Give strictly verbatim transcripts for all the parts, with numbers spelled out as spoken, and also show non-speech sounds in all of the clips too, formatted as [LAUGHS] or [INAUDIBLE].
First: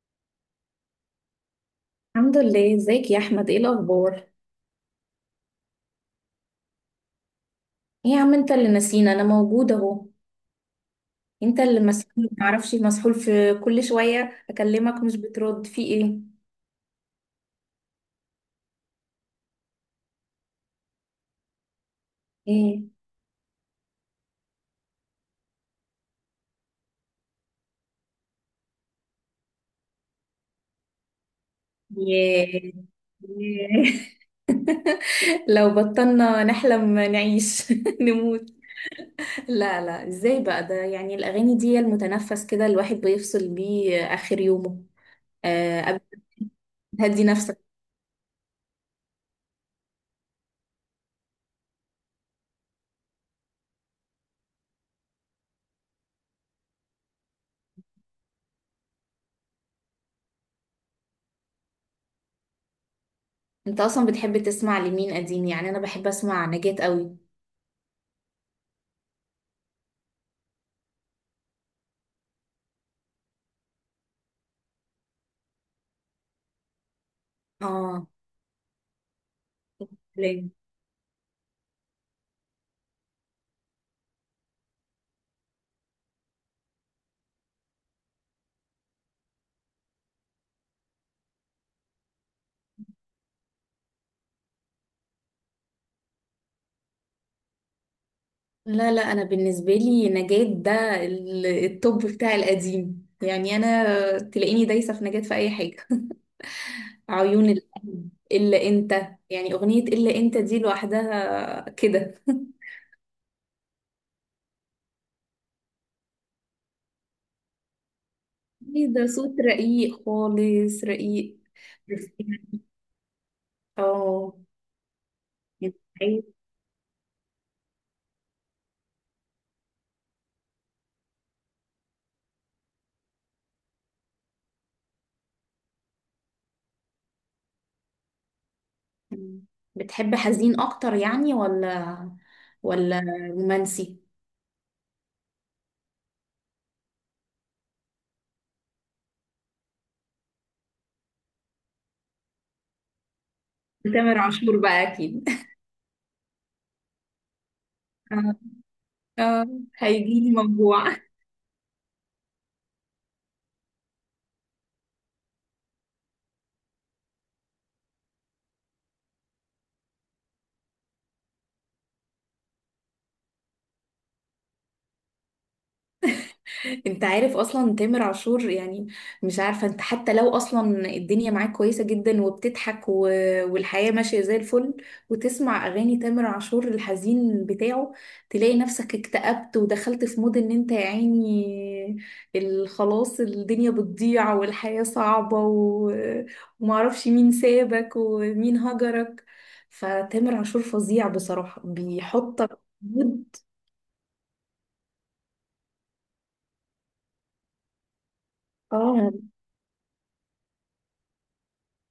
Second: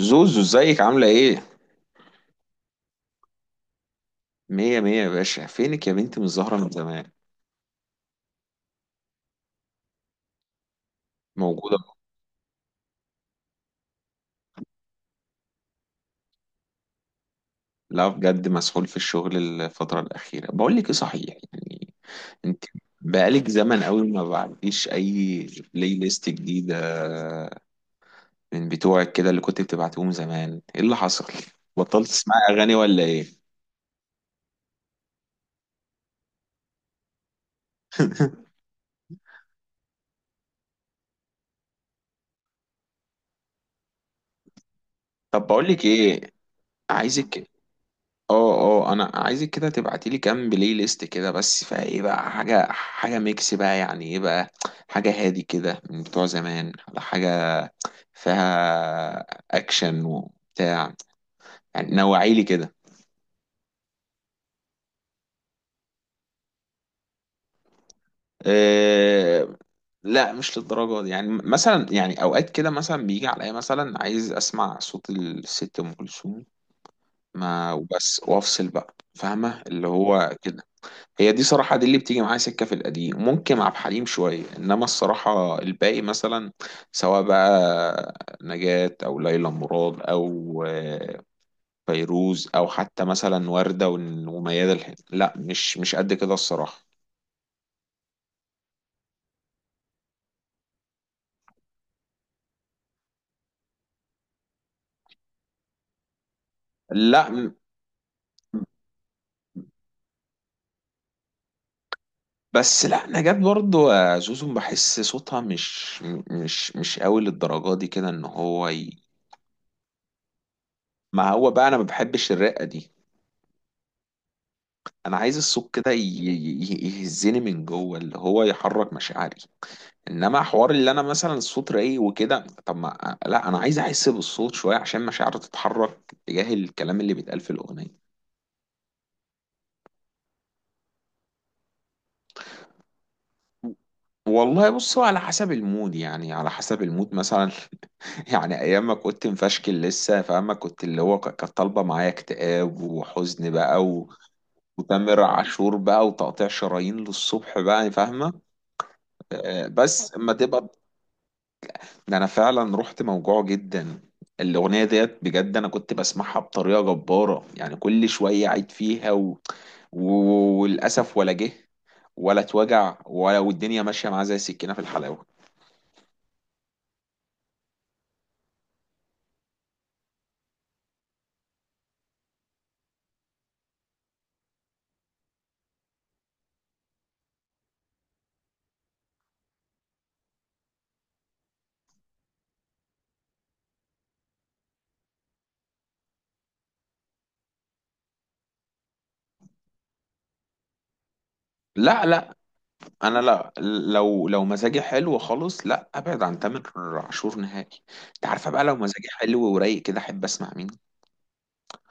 زوزو، ازيك؟ عاملة ايه؟ الحمد لله، ازيك يا احمد؟ ايه الاخبار؟ مية مية يا باشا. فينك يا بنتي؟ مش ظاهرة من زمان. ايه يا عم، انت اللي نسينا. انا موجوده اهو. انت موجودة. اللي مسحول ما تعرفش، مسحول في كل شويه اكلمك مش بترد، في ايه؟ لا بجد، مسحول في الشغل الفترة الأخيرة. بقول لك ايه صحيح، يعني انت ايه؟ بقالك زمن قوي ما بعتيش أي بلاي ليست جديدة من بتوعك كده اللي كنت بتبعتيهم زمان. ايه اللي حصل؟ بطلت تسمعي ياه، أغاني ولا ايه؟ ياه. [LAUGHS] لو بطلنا نحلم نعيش، [LAUGHS] [LAUGHS] نموت. لا، لا، ازاي بقى ده؟ يعني الاغاني دي هي المتنفس، كده الواحد بيفصل بيه اخر يومه. طب بقول آه، لك قبل. ايه، هدي عايزك، نفسك. اه اه، انا عايزك كده تبعتي لي كام بلاي ليست كده، بس فايه بقى حاجه حاجه ميكس بقى، يعني ايه بقى، حاجه هادي كده من بتوع زمان، على حاجه فيها اكشن وبتاع، يعني نوعي لي كده. انت اصلا بتحب تسمع لمين قديم؟ يعني انا بحب اسمع نجاة قوي. أه، لا مش للدرجه دي. يعني مثلا، يعني اوقات كده مثلا بيجي عليا مثلا عايز اسمع صوت الست ام كلثوم ما اه. وبس، وافصل بقى، فاهمه اللي هو كده. هي دي صراحة، دي اللي بتيجي معايا سكة في القديم، ممكن عبد الحليم شوية، إنما الصراحة الباقي مثلا سواء بقى نجاة أو ليلى مراد أو آه، فيروز، أو حتى مثلا وردة ون- وميادة الحناوي، لا مش مش قد كده الصراحة. لا، لا، انا بالنسبه لي نجاة ده ال- التوب بتاع القديم، يعني انا تلاقيني دايسه في نجاة في اي حاجه. [LAUGHS] لا عيون م- القلب، الا انت. يعني اغنيه الا انت دي لوحدها كده. بس لا، نجاة برضو، آه، زوزو، بحس صوتها مش م- مش مش قوي للدرجة دي كده، إن هو إيه ي... ده! صوت رقيق خالص، ما رقيق. هو بقى أنا ما بحبش [LAUGHS] الرقة دي. اه. أنا عايز الصوت أنت كده ي- عايز- ي- يهزني من جوه، اللي هو يحرك مشاعري. انما حوار اللي انا مثلا الصوت رايق وكده، طب ما لا، انا عايز احس بالصوت شويه عشان مشاعري تتحرك تجاه الكلام اللي بيتقال في الاغنيه. بتحب حزين اكتر؟ يعني، ولا ولا رومانسي؟ والله بصوا، على حسب المود، يعني على حسب المود مثلا، [LAUGHS] يعني ايام ما كنت مفشكل لسه، فاهمة، كنت اللي هو ك- كانت طالبه معايا اكتئاب وحزن بقى، و... تامر عاشور بقى وتامر اكيد. [LAUGHS] عاشور بقى وتقطيع شرايين للصبح بقى فاهمه. اه. آه، آه، بس هيجيلي اما تبقى، موجوع. ده انا فعلا رحت موجوع جدا. الاغنيه ديت بجد انا كنت بسمعها بطريقه جباره، يعني كل شويه عيد فيها و... و... وللاسف ولا جه ولا اتوجع، ولا والدنيا ماشيه معاه زي السكينه في الحلاوه. انت عارف اصلا تامر عاشور يعني؟ مش عارفه، انت حتى لو اصلا الدنيا معاك كويسه جدا وبتضحك و... والحياه ماشيه زي الفل، وتسمع اغاني تامر عاشور الحزين بتاعه، تلاقي نفسك اكتئبت ودخلت في مود، ان انت يا عيني ال- خلاص الدنيا بتضيع والحياه صعبه، و... ومعرفش مين سابك ومين هجرك. فتامر عاشور فظيع بصراحه، لا لا، بيحطك في انا مود. لا، لو لو مزاجي حلو خالص لا ابعد عن تامر عاشور نهائي. انت عارفه بقى لو مزاجي اه. حلو ورايق كده احب اسمع مين؟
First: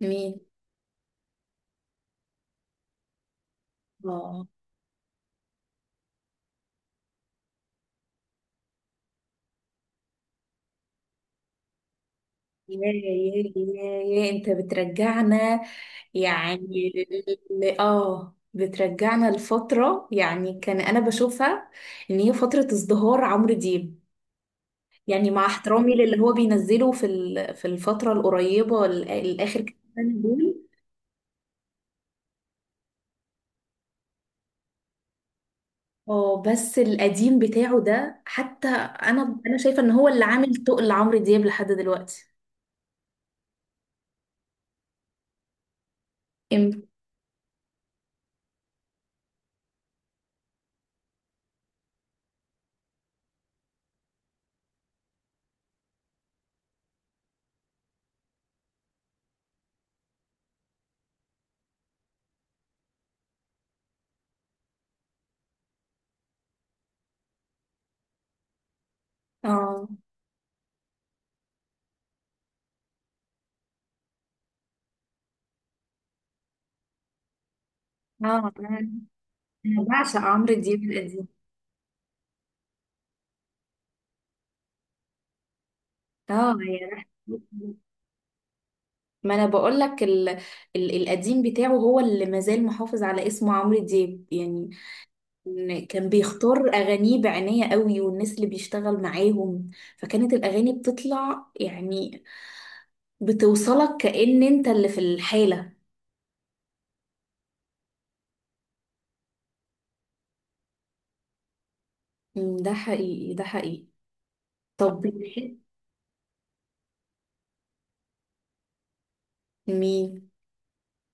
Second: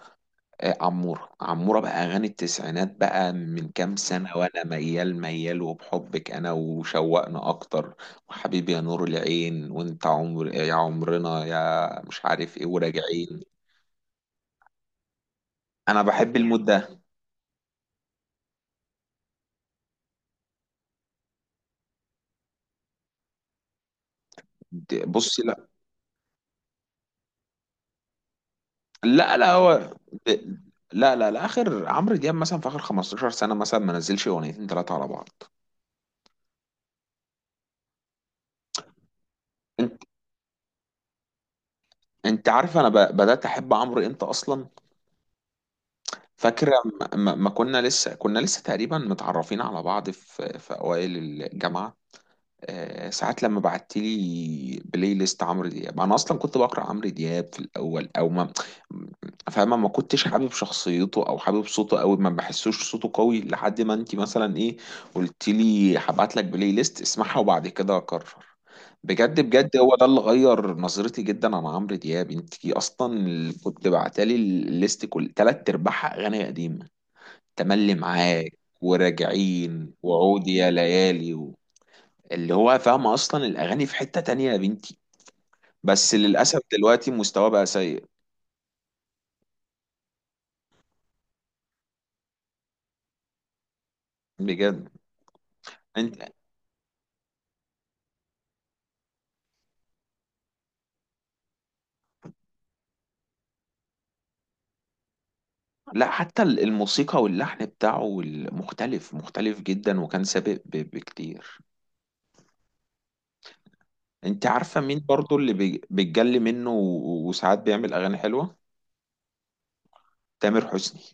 مين؟ آه، عمورة، عمورة بقى، أغاني التسعينات بقى، من كام سنة اه. وأنا ميال ميال، وبحبك أنا، وشوقنا أكتر، وحبيبي يا نور العين، وأنت عمر يا عمرنا، يا مش عارف إيه، يا يا وراجعين. يا يا انت بترجعنا. أنا بحب المود يعني ده. ل- ل- اه بترجعنا لفترة، يعني كان انا بشوفها ان هي فترة ازدهار عمرو دياب. د- يعني بصي مع لا، احترامي للي هو بينزله في ال- في الفترة القريبة، ال- لا لا، الاخر كام هو سنة دول. د- لا لا لا، آخر عمرو دياب مثلا، في آخر خمسة عشر سنة مثلا ما نزلش أغنيتين ثلاثة على بعض. اه، بس القديم بتاعه ده حتى انا انا شايفة ان أنت، هو اللي عامل تقل عمرو دياب لحد دلوقتي. أنت عارف أنا ب- بدأت أحب عمرو إمتى أصلا؟ فاكرة؟ امتى؟ ما ما- ما كنا لسه كنا لسه تقريبا متعرفين على بعض في في أوائل الجامعة. آه، ساعات لما بعت لي بلاي ليست عمرو دياب، انا اصلا كنت بقرا عمرو دياب في الاول او ما، فاهمه ما كنتش حابب شخصيته او حابب صوته قوي، ما بحسوش صوته قوي، لحد ما انت مثلا ايه قلت لي هبعت لك بلاي ليست اسمعها وبعد كده اقرر. بجد بجد، اه، هو ده اللي غير نظرتي جدا عن عمرو دياب. انت اصلا اللي كنت بعتلي الليست، كل تلات ارباعها اغاني قديمه، تملي اه، معاك انا أنا وراجعين بعشق وعود عمرو يا دياب القديم. ليالي. اللي هو فاهمة أصلا الأغاني في حتة تانية يا بنتي. بس اه، للأسف يا دلوقتي مستواه بقى رحمة، سيء. ما انا بقول لك ال... ال... القديم بتاعه هو اللي مازال محافظ على اسمه عمرو دياب، يعني بجد. إن كان انت بيختار اغانيه بعناية قوي والناس اللي بيشتغل معاهم، فكانت الاغاني بتطلع، يعني بتوصلك كأن انت اللي في الحالة. لا، حتى ال- الموسيقى واللحن بتاعه ال- مختلف مختلف جدا، وكان سابق ب- بكتير. أمم، ده حقيقي، ده حقيقي. انت عارفة طب مين برضو اللي بتحب بي- بيتجلي منه و- وساعات بيعمل أغاني حلوة؟ مين؟ تامر حسني.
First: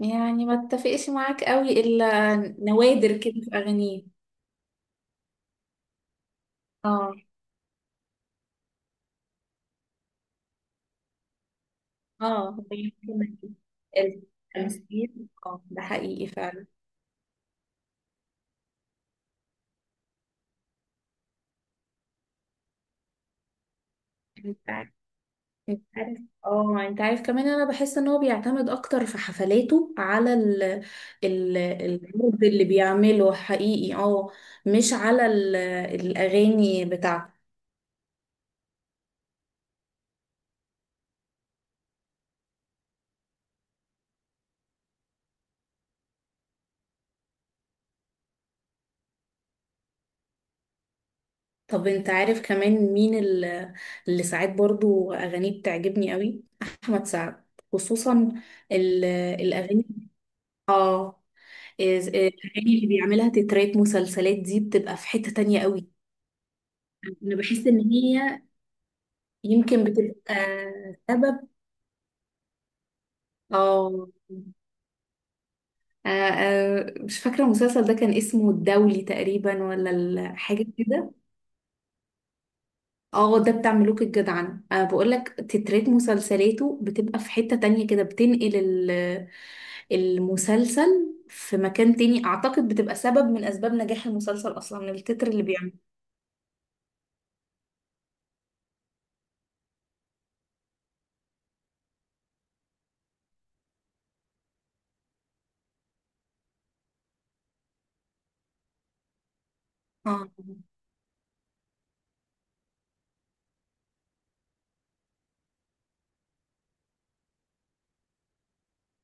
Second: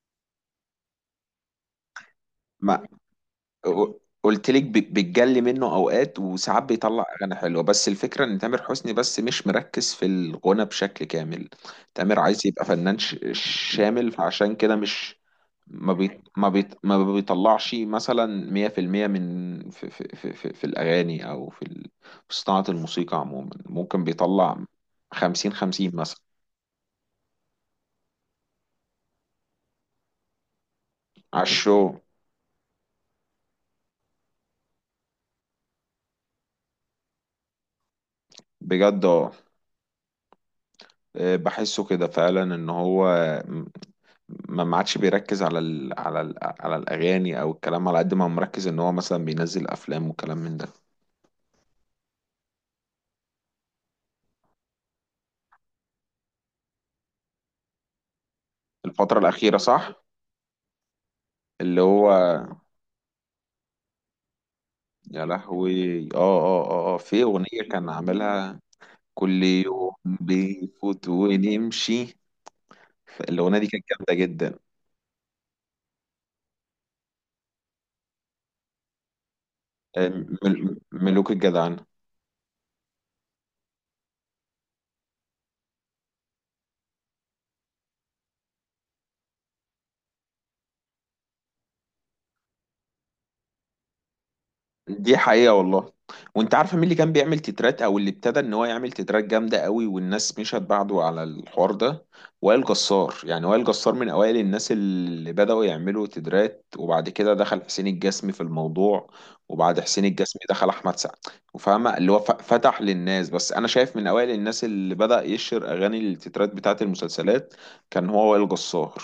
يعني ما اتفقش معاك قوي الا ما نوادر كده في اغانيه. قلت لك ب- بتجلي منه اوقات، وساعات بيطلع اه، اغاني حلوه، بس الفكره ان تامر حسني بس مش مركز في الغنى بشكل كامل. تامر عايز اه، يبقى فنان ش- يمكن. شامل، فعشان كده مش التمثيل، اه ده ما بي حقيقي ما بي ما بيطلعش مثلا مية في المية من، في في في في في الاغاني او في ال- في صناعه الموسيقى عموما. ممكن بيطلع فعلا. خمسين انت خمسين عارف. مثلا. اه، انت عارف كمان، انا بحس ان هو بيعتمد اكتر في حفلاته على ال على ال الشو. العرض اللي بيعمله، حقيقي، اه. مش على ال الاغاني بتاعته. بجد اه، بحسه كده فعلا، ان هو ما ما عادش بيركز على ال، على ال، على الاغاني او الكلام، على قد ما هو مركز ان هو مثلا بينزل افلام وكلام من ده. طب انت عارف كمان مين ال- اللي ساعات برضو اغانيه بتعجبني قوي؟ احمد سعد. خصوصا ال- الفتره الاخيره الاغاني صح. اه اللي إز- هو، الاغاني اللي بيعملها تترات مسلسلات دي بتبقى في يا حتة تانية قوي. لهوي، اه اه اه اه، في انا اغنيه بحس ان كان هي عاملها كل يمكن يوم بتبقى بيفوت سبب. ونمشي. الاغنيه دي كانت اه. جامده جدا. آه، آه، مش فاكرة المسلسل ده كان اسمه الدولي تقريبا، ولا آه، ال- حاجة مل- كده؟ ملوك الجدعان. اه، ده بتاع ملوك الجدعنة. أه بقول لك تترات مسلسلاته بتبقى في حتة تانية كده، بتنقل ال- المسلسل في مكان تاني، اعتقد بتبقى سبب من اسباب نجاح المسلسل اصلا، دي التتر اللي حقيقة بيعمله. والله. وانت عارفة مين اللي كان بيعمل تترات، او اللي ابتدى ان هو يعمل تترات جامدة قوي والناس مشت بعده على الحوار ده؟ وائل جسار. يعني وائل جسار من اوائل الناس اللي بدأوا يعملوا تترات. وبعد كده دخل حسين الجسمي في الموضوع، وبعد حسين اه، الجسمي دخل احمد سعد. وفاهمة اللي هو ف- فتح للناس. بس انا شايف من اوائل الناس اللي بدأ يشهر اغاني التترات بتاعت المسلسلات كان هو وائل جسار.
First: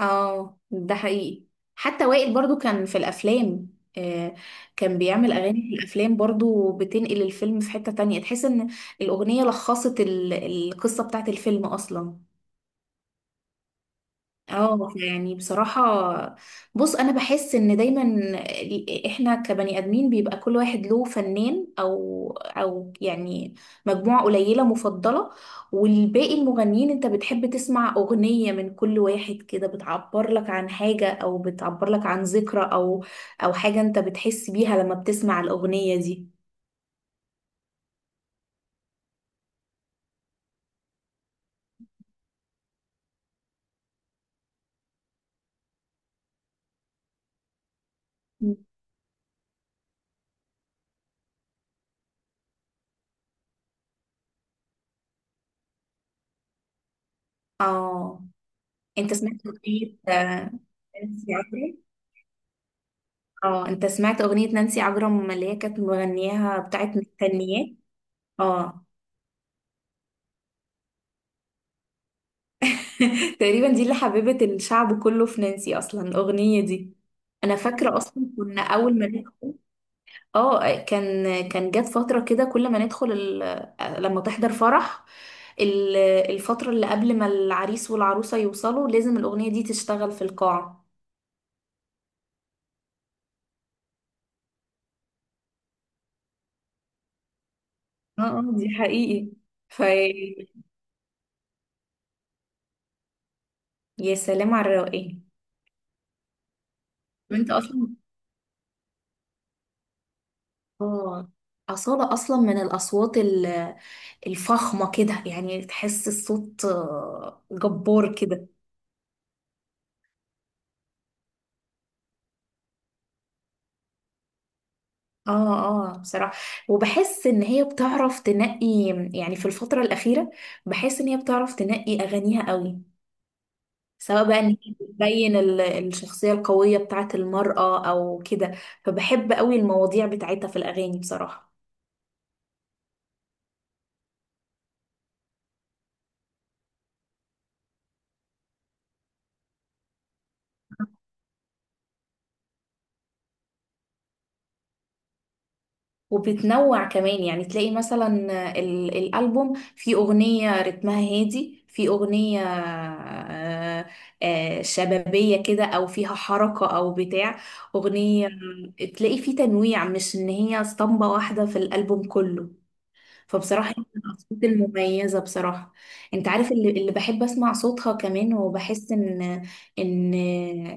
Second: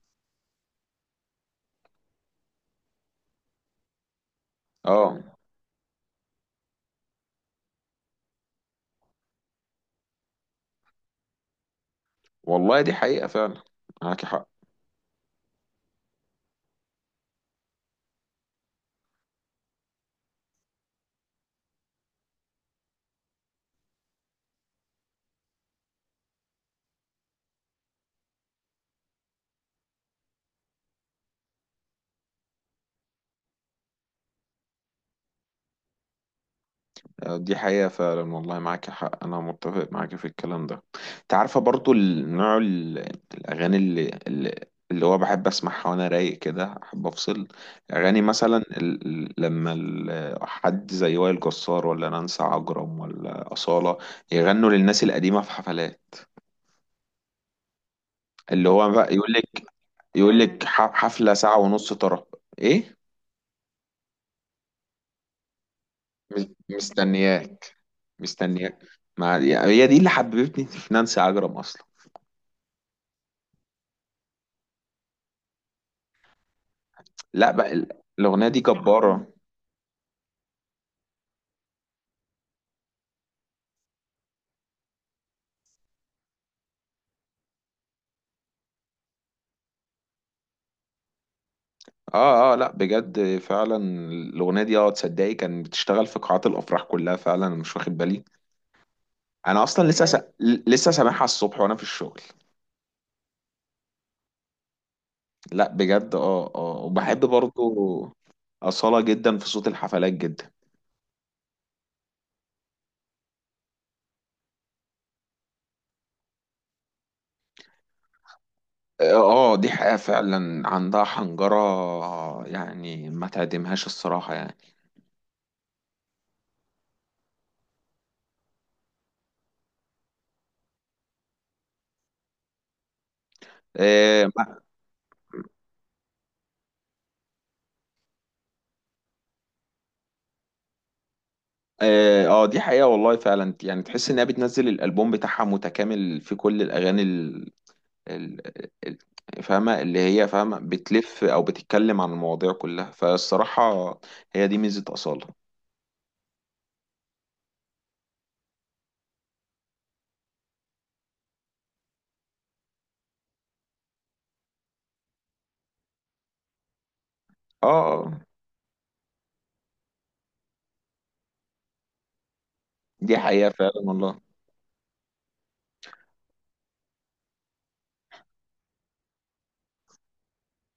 اه، ده حقيقي. حتى وائل برضو كان في الافلام. آه. كان اه بيعمل اغاني في الافلام برضو، بتنقل الفيلم في حتة تانية، تحس ان الاغنية لخصت ال- القصة بتاعت الفيلم اصلا. والله، دي حقيقة فعلا. معاكي حق. اه، يعني بصراحة، بص، انا بحس ان دايما ال- احنا كبني ادمين بيبقى كل واحد له فنان او او يعني مجموعة قليلة مفضلة. والباقي المغنيين، انت بتحب تسمع اغنية من كل واحد كده، بتعبر لك عن حاجة او بتعبر لك عن ذكرى او او حاجة انت بتحس بيها لما بتسمع الاغنية دي. دي حقيقة فعلا والله، معاك حق. أنا متفق معاك في الكلام ده. أنت عارفة برضو النوع، ال- الأغاني اللي اللي اللي هو بحب أسمعها وأنا رايق كده، أحب أفصل. أغاني مثلا مم. ال... ال- لما ال... حد زي وائل جسار ولا نانسي عجرم ولا أصالة يغنوا للناس القديمة في حفلات، اه، اللي هو انت بقى يقول سمعت لك، اغنية يقول آه، لك ح- انسي حفلة ساعة عجرم؟ ونص ترى. إيه، اه، انت سمعت اغنية نانسي عجرم اللي هي كانت مس- مغنياها بتاعت مستنياه؟ مستنياك، مستنياك. اه. ما هي دي اللي حببتني في نانسي عجرم أصلا. [LAUGHS] تقريبا دي اللي حببت الشعب كله في نانسي اصلا، الاغنية دي. لا انا بقى، ال- فاكرة اصلا الأغنية دي كنا اول ما جبارة. ندخل. اه، كان كان جت فترة كده كل ما ندخل ال... لما تحضر فرح، ال- الفترة اللي قبل ما العريس والعروسة يوصلوا لازم الاغنية دي تشتغل في القاعة. اه اه، لا بجد فعلا. الأغنية دي، اه، تصدقي كان بتشتغل في قاعات الأفراح كلها فعلا؟ أنا مش واخد اه، بالي. اه، دي حقيقي. أنا في. أصلا لسه س... بجد لسه سامعها الصبح وأنا في الشغل. يا سلام على الروقان! لا بجد، اه اه، وبحب وانت اصلا. برضو أصالة جدا في صوت الحفلات جدا. اه، أصالة أصلا من الأصوات ال- الفخمة كده، يعني تحس الصوت آه، جبار كده. اه، آه، دي حقيقة فعلا، عندها حنجرة يعني ما تعدمهاش الصراحة يعني. اه، اه، بصراحة. وبحس إن هي بتعرف تنقي، يعني في الفترة الأخيرة، بحس إن هي بتعرف تنقي أغانيها قوي. سواء آه، بقى إن ما- هي بتبين ال- الشخصية القوية بتاعت المرأة أو كده، فبحب قوي المواضيع بتاعتها في الأغاني بصراحة. اه، آه، دي حقيقة والله فعلا. يعني تحس انها بتنزل الالبوم بتاعها متكامل في كل الاغاني، ال- ال- فاهمة اللي هي، فاهمة بتلف أو بتتكلم عن المواضيع كلها، فالصراحة هي دي ميزة أصالة. وبتنوع كمان، يعني تلاقي مثلا ال- الألبوم في أغنية رتمها هادي، في أغنية آه، آه، شبابية كده أو فيها حركة أو بتاع آه، أغنية، تلاقي في تنويع، مش إن هي اسطمبة واحدة في الألبوم كله. دي حقيقة فبصراحة فعلا هي من والله. الأصوات المميزة بصراحة. أنت عارف اللي, اللي بحب أسمع صوتها كمان، وبحس إن إن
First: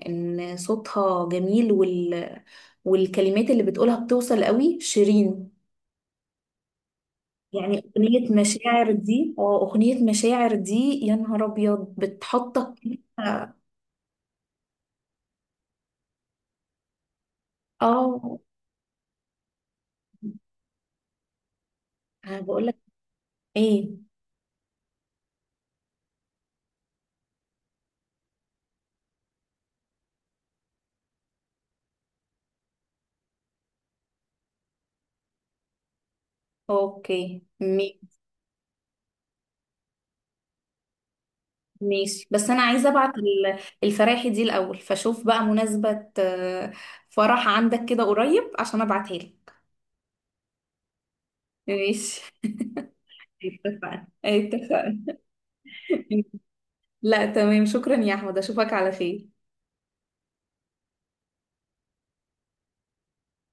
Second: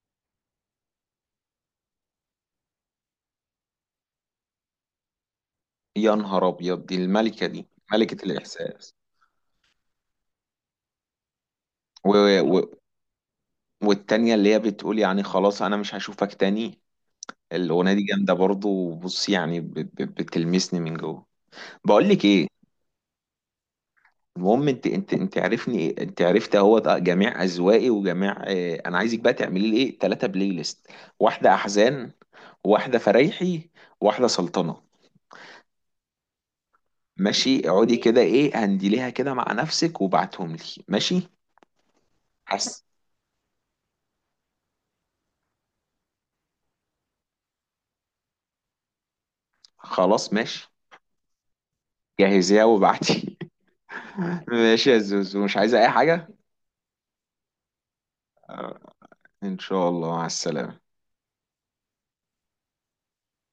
إن صوتها جميل، وال والكلمات اللي بتقولها بتوصل قوي، شيرين. يا نهار أبيض، دي الملكة، دي يعني ملكة أغنية مشاعر الإحساس. دي اه أغنية مشاعر دي، يا نهار أبيض و... و... بتحطك كده. والتانية اللي هي بتقول يعني خلاص أنا مش هشوفك تاني، الأغنية دي جامدة اه، برضه. وبص يعني ب... ب... بتلمسني من جوه. بقول لك أنا إيه، بقولك ايه. المهم انت انت انت عارفني، انت عرفت اهو ده جميع اذواقي وجميع. اه، انا عايزك بقى تعملي لي ايه ثلاثه بلاي ليست: واحده احزان، واحده فرايحي، واحده سلطنه. اوكي، ماشي؟ اقعدي مي- ماشي كده، ايه هنديليها كده مع نفسك وبعتهم لي. ماشي؟ ماشي، بس أنا حس. عايزة أبعت ال- الفراحي دي الأول، فشوف بقى مناسبة آه، فرح عندك كده قريب عشان أبعتها لك. خلاص ماشي. ماشي. جهزيها وبعتي. اتفقنا، [LAUGHS] ماشي يا اتفقنا. زوزو، مش عايزه اي حاجه؟ [LAUGHS] لا، تمام، شكرا يا أحمد، أشوفك على خير. ان شاء الله، مع السلامه.